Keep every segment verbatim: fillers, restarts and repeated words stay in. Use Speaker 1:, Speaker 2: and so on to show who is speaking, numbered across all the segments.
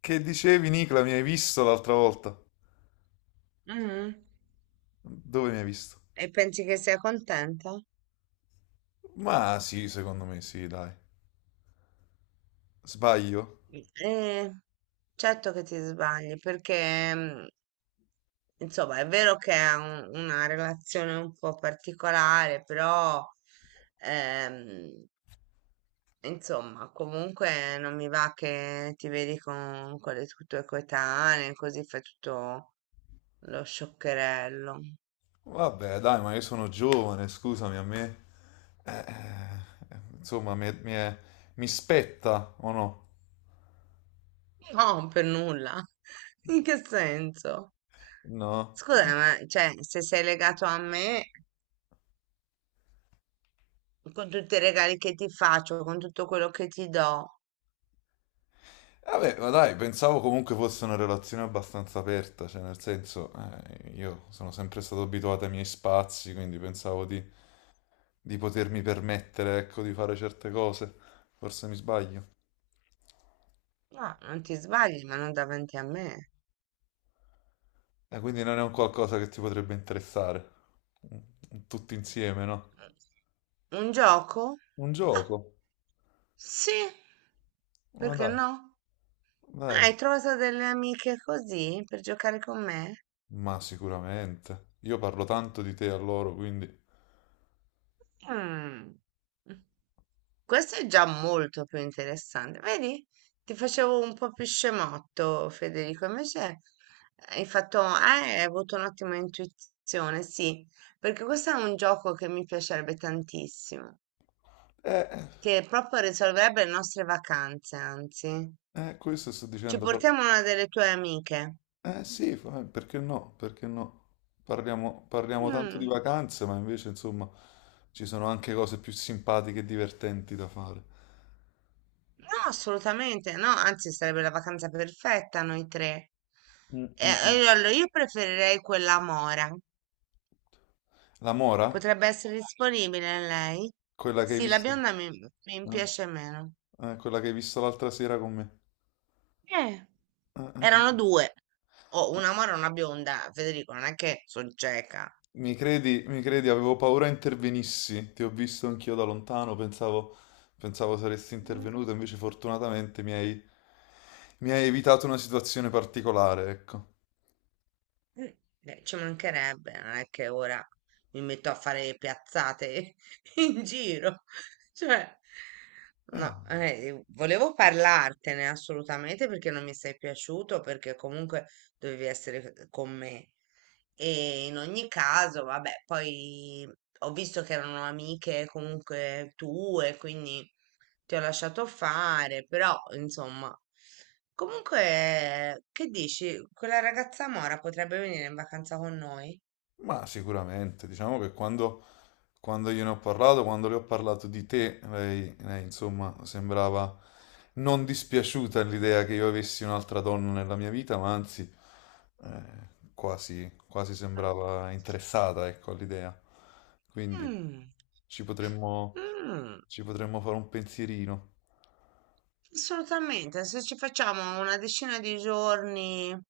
Speaker 1: Che dicevi, Nicola, mi hai visto l'altra volta?
Speaker 2: Mm.
Speaker 1: Dove mi hai visto?
Speaker 2: E pensi che sia contenta?
Speaker 1: Ma sì, secondo me sì, dai. Sbaglio?
Speaker 2: Eh, certo che ti sbagli, perché mm, insomma è vero che è un- una relazione un po' particolare, però ehm, insomma comunque non mi va che ti vedi con, con le tue tue coetanee, così fai tutto lo scioccherello.
Speaker 1: Vabbè, dai, ma io sono giovane, scusami, a me, eh, eh, insomma, mi, mi è- mi spetta, o no?
Speaker 2: No, per nulla. In che senso?
Speaker 1: No?
Speaker 2: Scusa, ma cioè, se sei legato a me, con tutti i regali che ti faccio, con tutto quello che ti do.
Speaker 1: Vabbè, ma dai, pensavo comunque fosse una relazione abbastanza aperta, cioè nel senso, eh, io sono sempre stato abituato ai miei spazi, quindi pensavo di, di potermi permettere, ecco, di fare certe cose. Forse mi sbaglio.
Speaker 2: No, non ti sbagli, ma non davanti a me.
Speaker 1: Eh, quindi non è un qualcosa che ti potrebbe interessare. Mm, Tutti insieme, no?
Speaker 2: Un gioco?
Speaker 1: Un
Speaker 2: Ah,
Speaker 1: gioco.
Speaker 2: sì,
Speaker 1: Ma
Speaker 2: perché
Speaker 1: dai,
Speaker 2: no? Ah,
Speaker 1: dai.
Speaker 2: hai trovato delle amiche così per giocare con me?
Speaker 1: Ma sicuramente. Io parlo tanto di te a loro, quindi.
Speaker 2: Mm, questo è già molto più interessante. Vedi? Ti facevo un po' più scemotto, Federico. Invece hai fatto, eh, hai avuto un'ottima intuizione, sì, perché questo è un gioco che mi piacerebbe tantissimo,
Speaker 1: Eh,
Speaker 2: che proprio risolverebbe le nostre vacanze, anzi.
Speaker 1: eh, Questo sto
Speaker 2: Ci
Speaker 1: dicendo. par-
Speaker 2: portiamo una delle tue amiche.
Speaker 1: Eh sì, fa- eh, perché no? Perché no? Parliamo, parliamo tanto di
Speaker 2: Mm,
Speaker 1: vacanze, ma invece, insomma, ci sono anche cose più simpatiche e divertenti da fare.
Speaker 2: no, assolutamente no, anzi sarebbe la vacanza perfetta noi tre.
Speaker 1: Mm,
Speaker 2: Eh,
Speaker 1: mm, mm.
Speaker 2: eh, allora, io preferirei quella Mora.
Speaker 1: La Mora?
Speaker 2: Potrebbe essere disponibile lei?
Speaker 1: Quella che hai
Speaker 2: Sì, la
Speaker 1: visto?
Speaker 2: bionda mi, mi
Speaker 1: Eh,
Speaker 2: piace meno.
Speaker 1: eh, Quella che hai visto l'altra sera con me.
Speaker 2: Eh,
Speaker 1: Eh, eh,
Speaker 2: Erano due, o
Speaker 1: eh.
Speaker 2: una Mora e una bionda, Federico, non è che sono cieca.
Speaker 1: Mi credi, mi credi, avevo paura intervenissi, ti ho visto anch'io da lontano, pensavo, pensavo saresti intervenuto, invece fortunatamente mi hai, mi hai evitato una situazione particolare, ecco.
Speaker 2: Mm, eh, ci mancherebbe, non è che ora mi metto a fare le piazzate in giro. Cioè,
Speaker 1: Eh,
Speaker 2: no, eh, volevo parlartene assolutamente perché non mi sei piaciuto, perché comunque dovevi essere con me. E in ogni caso, vabbè, poi ho visto che erano amiche comunque tue, quindi ti ho lasciato fare, però insomma. Comunque, che dici? Quella ragazza Mora potrebbe venire in vacanza con noi?
Speaker 1: ma sicuramente, diciamo che quando, quando io ne ho parlato, quando le ho parlato di te, lei, lei, insomma sembrava non dispiaciuta l'idea che io avessi un'altra donna nella mia vita, ma anzi eh, quasi, quasi sembrava interessata, ecco, all'idea. Quindi
Speaker 2: Mm,
Speaker 1: ci potremmo,
Speaker 2: mm,
Speaker 1: Ci potremmo fare un pensierino.
Speaker 2: assolutamente. Se ci facciamo una decina di giorni, non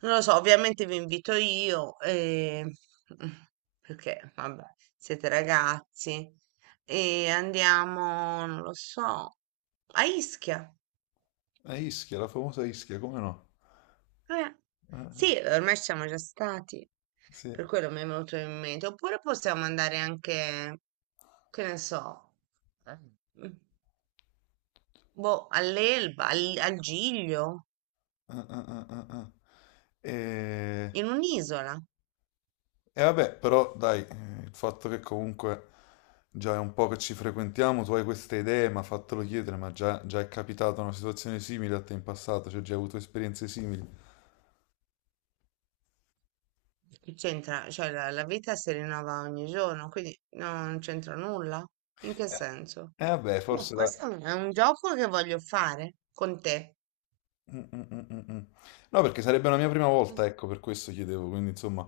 Speaker 2: lo so, ovviamente vi invito io, e... perché vabbè, siete ragazzi, e andiamo, non lo so, a Ischia.
Speaker 1: A Ischia, la famosa Ischia, come no?
Speaker 2: Eh,
Speaker 1: Ah,
Speaker 2: sì, ormai ci siamo già stati,
Speaker 1: sì.
Speaker 2: per quello mi è venuto in mente. Oppure possiamo andare anche, che ne so, eh, mm, boh, all'Elba, al, al Giglio,
Speaker 1: Ah, ah, ah, ah, ah. E...
Speaker 2: in un'isola.
Speaker 1: e vabbè, però dai, eh, il fatto che comunque già è un po' che ci frequentiamo, tu hai queste idee, ma fatelo chiedere, ma già, già è capitata una situazione simile a te in passato, cioè già hai avuto esperienze simili.
Speaker 2: Che c'entra? Cioè, la, la vita si rinnova ogni giorno, quindi no, non c'entra nulla. In che
Speaker 1: Eh,
Speaker 2: senso?
Speaker 1: eh, Vabbè,
Speaker 2: No,
Speaker 1: forse dai.
Speaker 2: questo è un è un gioco che voglio fare con te.
Speaker 1: Mm, mm, mm, mm, mm. No, perché sarebbe la mia prima volta, ecco, per questo chiedevo, quindi insomma,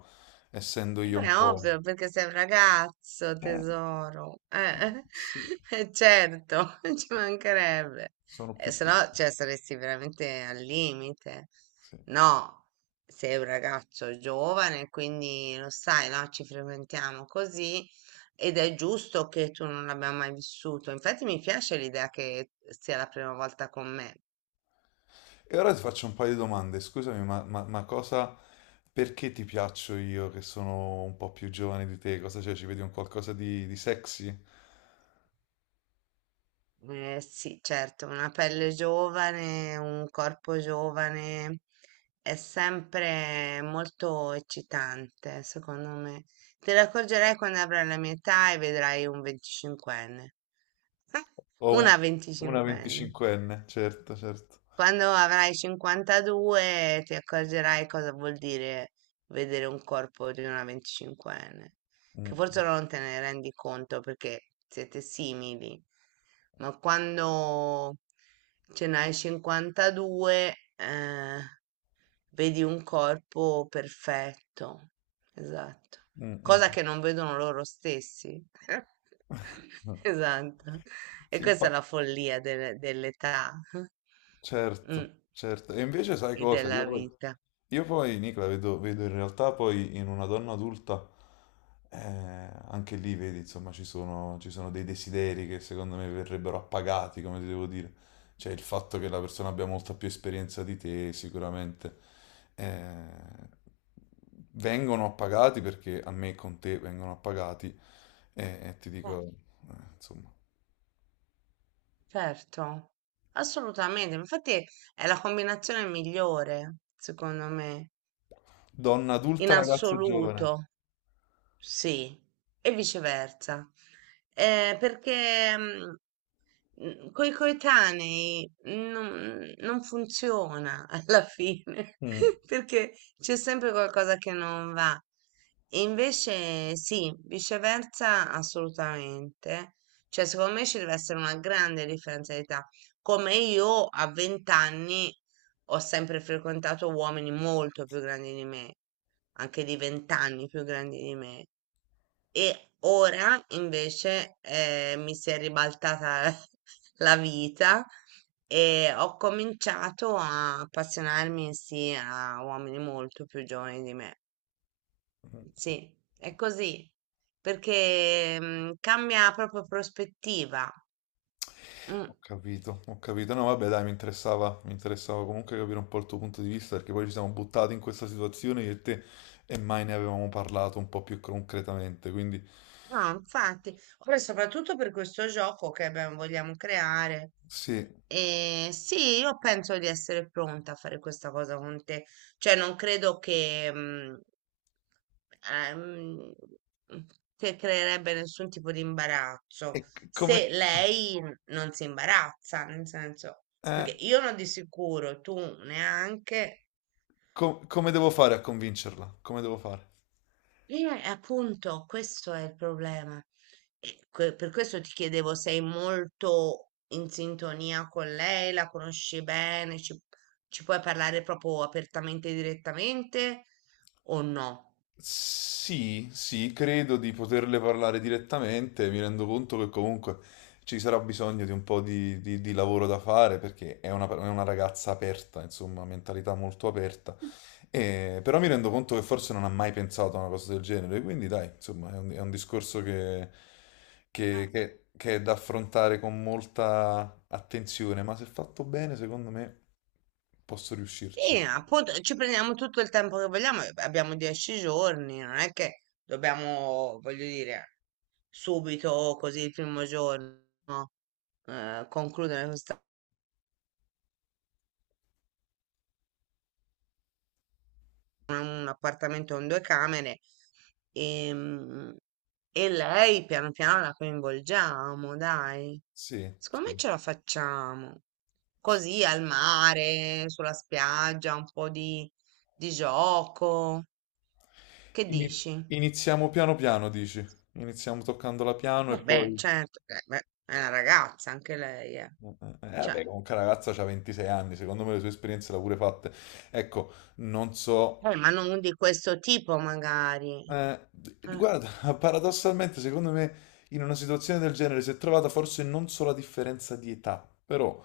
Speaker 1: essendo io un
Speaker 2: È
Speaker 1: po'.
Speaker 2: ovvio, perché sei un ragazzo,
Speaker 1: Eh,
Speaker 2: tesoro. Eh,
Speaker 1: sì.
Speaker 2: eh, certo, ci mancherebbe.
Speaker 1: Sono
Speaker 2: Eh,
Speaker 1: più
Speaker 2: se no,
Speaker 1: piccoli.
Speaker 2: cioè, saresti veramente al limite.
Speaker 1: Sì.
Speaker 2: No, sei un ragazzo giovane, quindi lo sai, no? Ci frequentiamo così ed è giusto che tu non l'abbia mai vissuto. Infatti mi piace l'idea che sia la prima volta con me.
Speaker 1: E ora ti faccio un paio di domande. Scusami, ma, ma- ma cosa, perché ti piaccio io che sono un po' più giovane di te? Cosa c'è? Ci vedi un qualcosa di, di sexy?
Speaker 2: Eh sì, certo, una pelle giovane, un corpo giovane è sempre molto eccitante, secondo me. Te ne accorgerai quando avrai la mia età e vedrai un venticinquenne.
Speaker 1: O un-
Speaker 2: Una
Speaker 1: una
Speaker 2: venticinquenne.
Speaker 1: venticinquenne? Certo, certo.
Speaker 2: Quando avrai cinquantadue ti accorgerai cosa vuol dire vedere un corpo di una venticinquenne, che
Speaker 1: Mm,
Speaker 2: forse non te ne rendi conto perché siete simili, ma quando ce n'hai cinquantadue, eh, vedi un corpo perfetto, esatto,
Speaker 1: mm,
Speaker 2: cosa che
Speaker 1: mm.
Speaker 2: non vedono loro stessi.
Speaker 1: Mm.
Speaker 2: Esatto. E questa è
Speaker 1: Simpa-
Speaker 2: la follia delle- dell'età.
Speaker 1: certo,
Speaker 2: Mm,
Speaker 1: certo. E invece sai
Speaker 2: e
Speaker 1: cosa?
Speaker 2: della
Speaker 1: Io,
Speaker 2: vita.
Speaker 1: Io poi, Nicola, vedo, vedo in realtà poi in una donna adulta, eh, anche lì vedi, insomma, ci sono, ci sono dei desideri che secondo me verrebbero appagati, come ti devo dire. Cioè il fatto che la persona abbia molta più esperienza di te, sicuramente, eh, vengono appagati perché a me con te vengono appagati e, e ti
Speaker 2: Eh,
Speaker 1: dico, eh, insomma,
Speaker 2: certo, assolutamente. Infatti è la combinazione migliore, secondo me,
Speaker 1: donna
Speaker 2: in
Speaker 1: adulta, ragazzo giovane.
Speaker 2: assoluto, sì, e viceversa. Eh, perché mm, mm, coi coetanei non, non funziona alla fine,
Speaker 1: Mm.
Speaker 2: perché c'è sempre qualcosa che non va. E invece sì, viceversa assolutamente. Cioè, secondo me ci deve essere una grande differenza di età. Come io a venti anni ho sempre frequentato uomini molto più grandi di me, anche di venti anni più grandi di me. E ora invece eh, mi si è ribaltata la vita e ho cominciato a appassionarmi sì a uomini molto più giovani di me. Sì, è così, perché mm, cambia proprio prospettiva. Mm.
Speaker 1: Ho capito, ho capito. No, vabbè, dai, mi interessava, mi interessava comunque capire un po' il tuo punto di vista, perché poi ci siamo buttati in questa situazione io e te e mai ne avevamo parlato un po' più concretamente. Quindi,
Speaker 2: No, infatti, poi soprattutto per questo gioco che abbiamo- vogliamo creare.
Speaker 1: sì,
Speaker 2: E sì, io penso di essere pronta a fare questa cosa con te. Cioè, non credo che, mm, ehm, che creerebbe nessun tipo di
Speaker 1: e
Speaker 2: imbarazzo
Speaker 1: c-
Speaker 2: se
Speaker 1: come,
Speaker 2: lei non si imbarazza, nel senso, perché
Speaker 1: eh,
Speaker 2: io non di sicuro, tu neanche.
Speaker 1: co- come devo fare a convincerla? Come devo fare?
Speaker 2: Eh, appunto, questo è il problema. E que- per questo ti chiedevo, sei molto in sintonia con lei, la conosci bene, ci, ci puoi parlare proprio apertamente e direttamente o no?
Speaker 1: Sì, sì, credo di poterle parlare direttamente, mi rendo conto che comunque ci sarà bisogno di un po' di, di- di lavoro da fare, perché è una è una ragazza aperta, insomma, mentalità molto aperta. E- però mi rendo conto che forse non ha mai pensato a una cosa del genere, quindi dai, insomma, è un, è un discorso che,
Speaker 2: Eh,
Speaker 1: che- che- che è da affrontare con molta attenzione, ma se fatto bene, secondo me posso riuscirci.
Speaker 2: sì, appunto, ci prendiamo tutto il tempo che vogliamo, eh, abbiamo dieci giorni, non è che dobbiamo, voglio dire, subito, così il primo giorno, eh, concludere questa. Una- un appartamento con due camere e, mm, e lei piano piano la coinvolgiamo, dai.
Speaker 1: Sì,
Speaker 2: Secondo me
Speaker 1: sì,
Speaker 2: ce la facciamo.
Speaker 1: sì.
Speaker 2: Così al mare, sulla spiaggia, un po' di, di gioco. Che
Speaker 1: Ini-
Speaker 2: dici?
Speaker 1: Iniziamo piano piano, dici? Iniziamo toccando la piano e
Speaker 2: Vabbè,
Speaker 1: poi.
Speaker 2: certo, eh, beh, è una ragazza anche lei, eh.
Speaker 1: Eh, eh,
Speaker 2: Cioè,
Speaker 1: Vabbè, comunque la ragazza ha ventisei anni, secondo me le sue esperienze l'ha pure fatte. Ecco, non so.
Speaker 2: eh, ma non di questo tipo magari.
Speaker 1: Eh,
Speaker 2: Eh,
Speaker 1: guarda, paradossalmente, secondo me, in una situazione del genere si è trovata forse non solo la differenza di età, però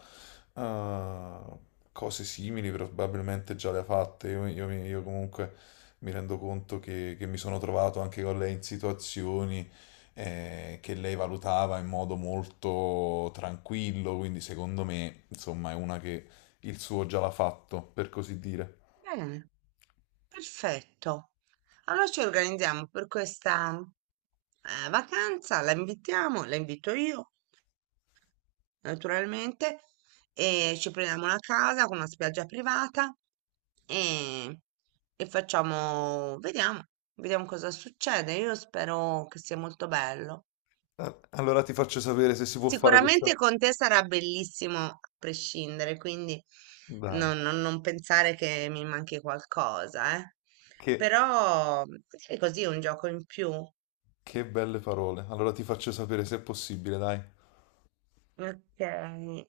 Speaker 1: eh, cose simili probabilmente già le ha fatte. Io, io- mi- io comunque mi rendo conto che, che mi sono trovato anche con lei in situazioni eh, che lei valutava in modo molto tranquillo, quindi secondo me, insomma, è una che il suo già l'ha fatto, per così dire.
Speaker 2: bene, perfetto. Allora ci organizziamo per questa eh, vacanza, la invitiamo, la invito io, naturalmente, e ci prendiamo una casa con una spiaggia privata e, e facciamo, vediamo, vediamo cosa succede. Io spero che sia molto bello.
Speaker 1: Ah, allora ti faccio sapere se si può fare questa.
Speaker 2: Sicuramente con te sarà bellissimo a prescindere, quindi
Speaker 1: Dai.
Speaker 2: non, non- non pensare che mi manchi qualcosa, eh.
Speaker 1: Che,
Speaker 2: Però è così un gioco in più.
Speaker 1: che belle parole. Allora ti faccio sapere se è possibile, dai.
Speaker 2: Okay.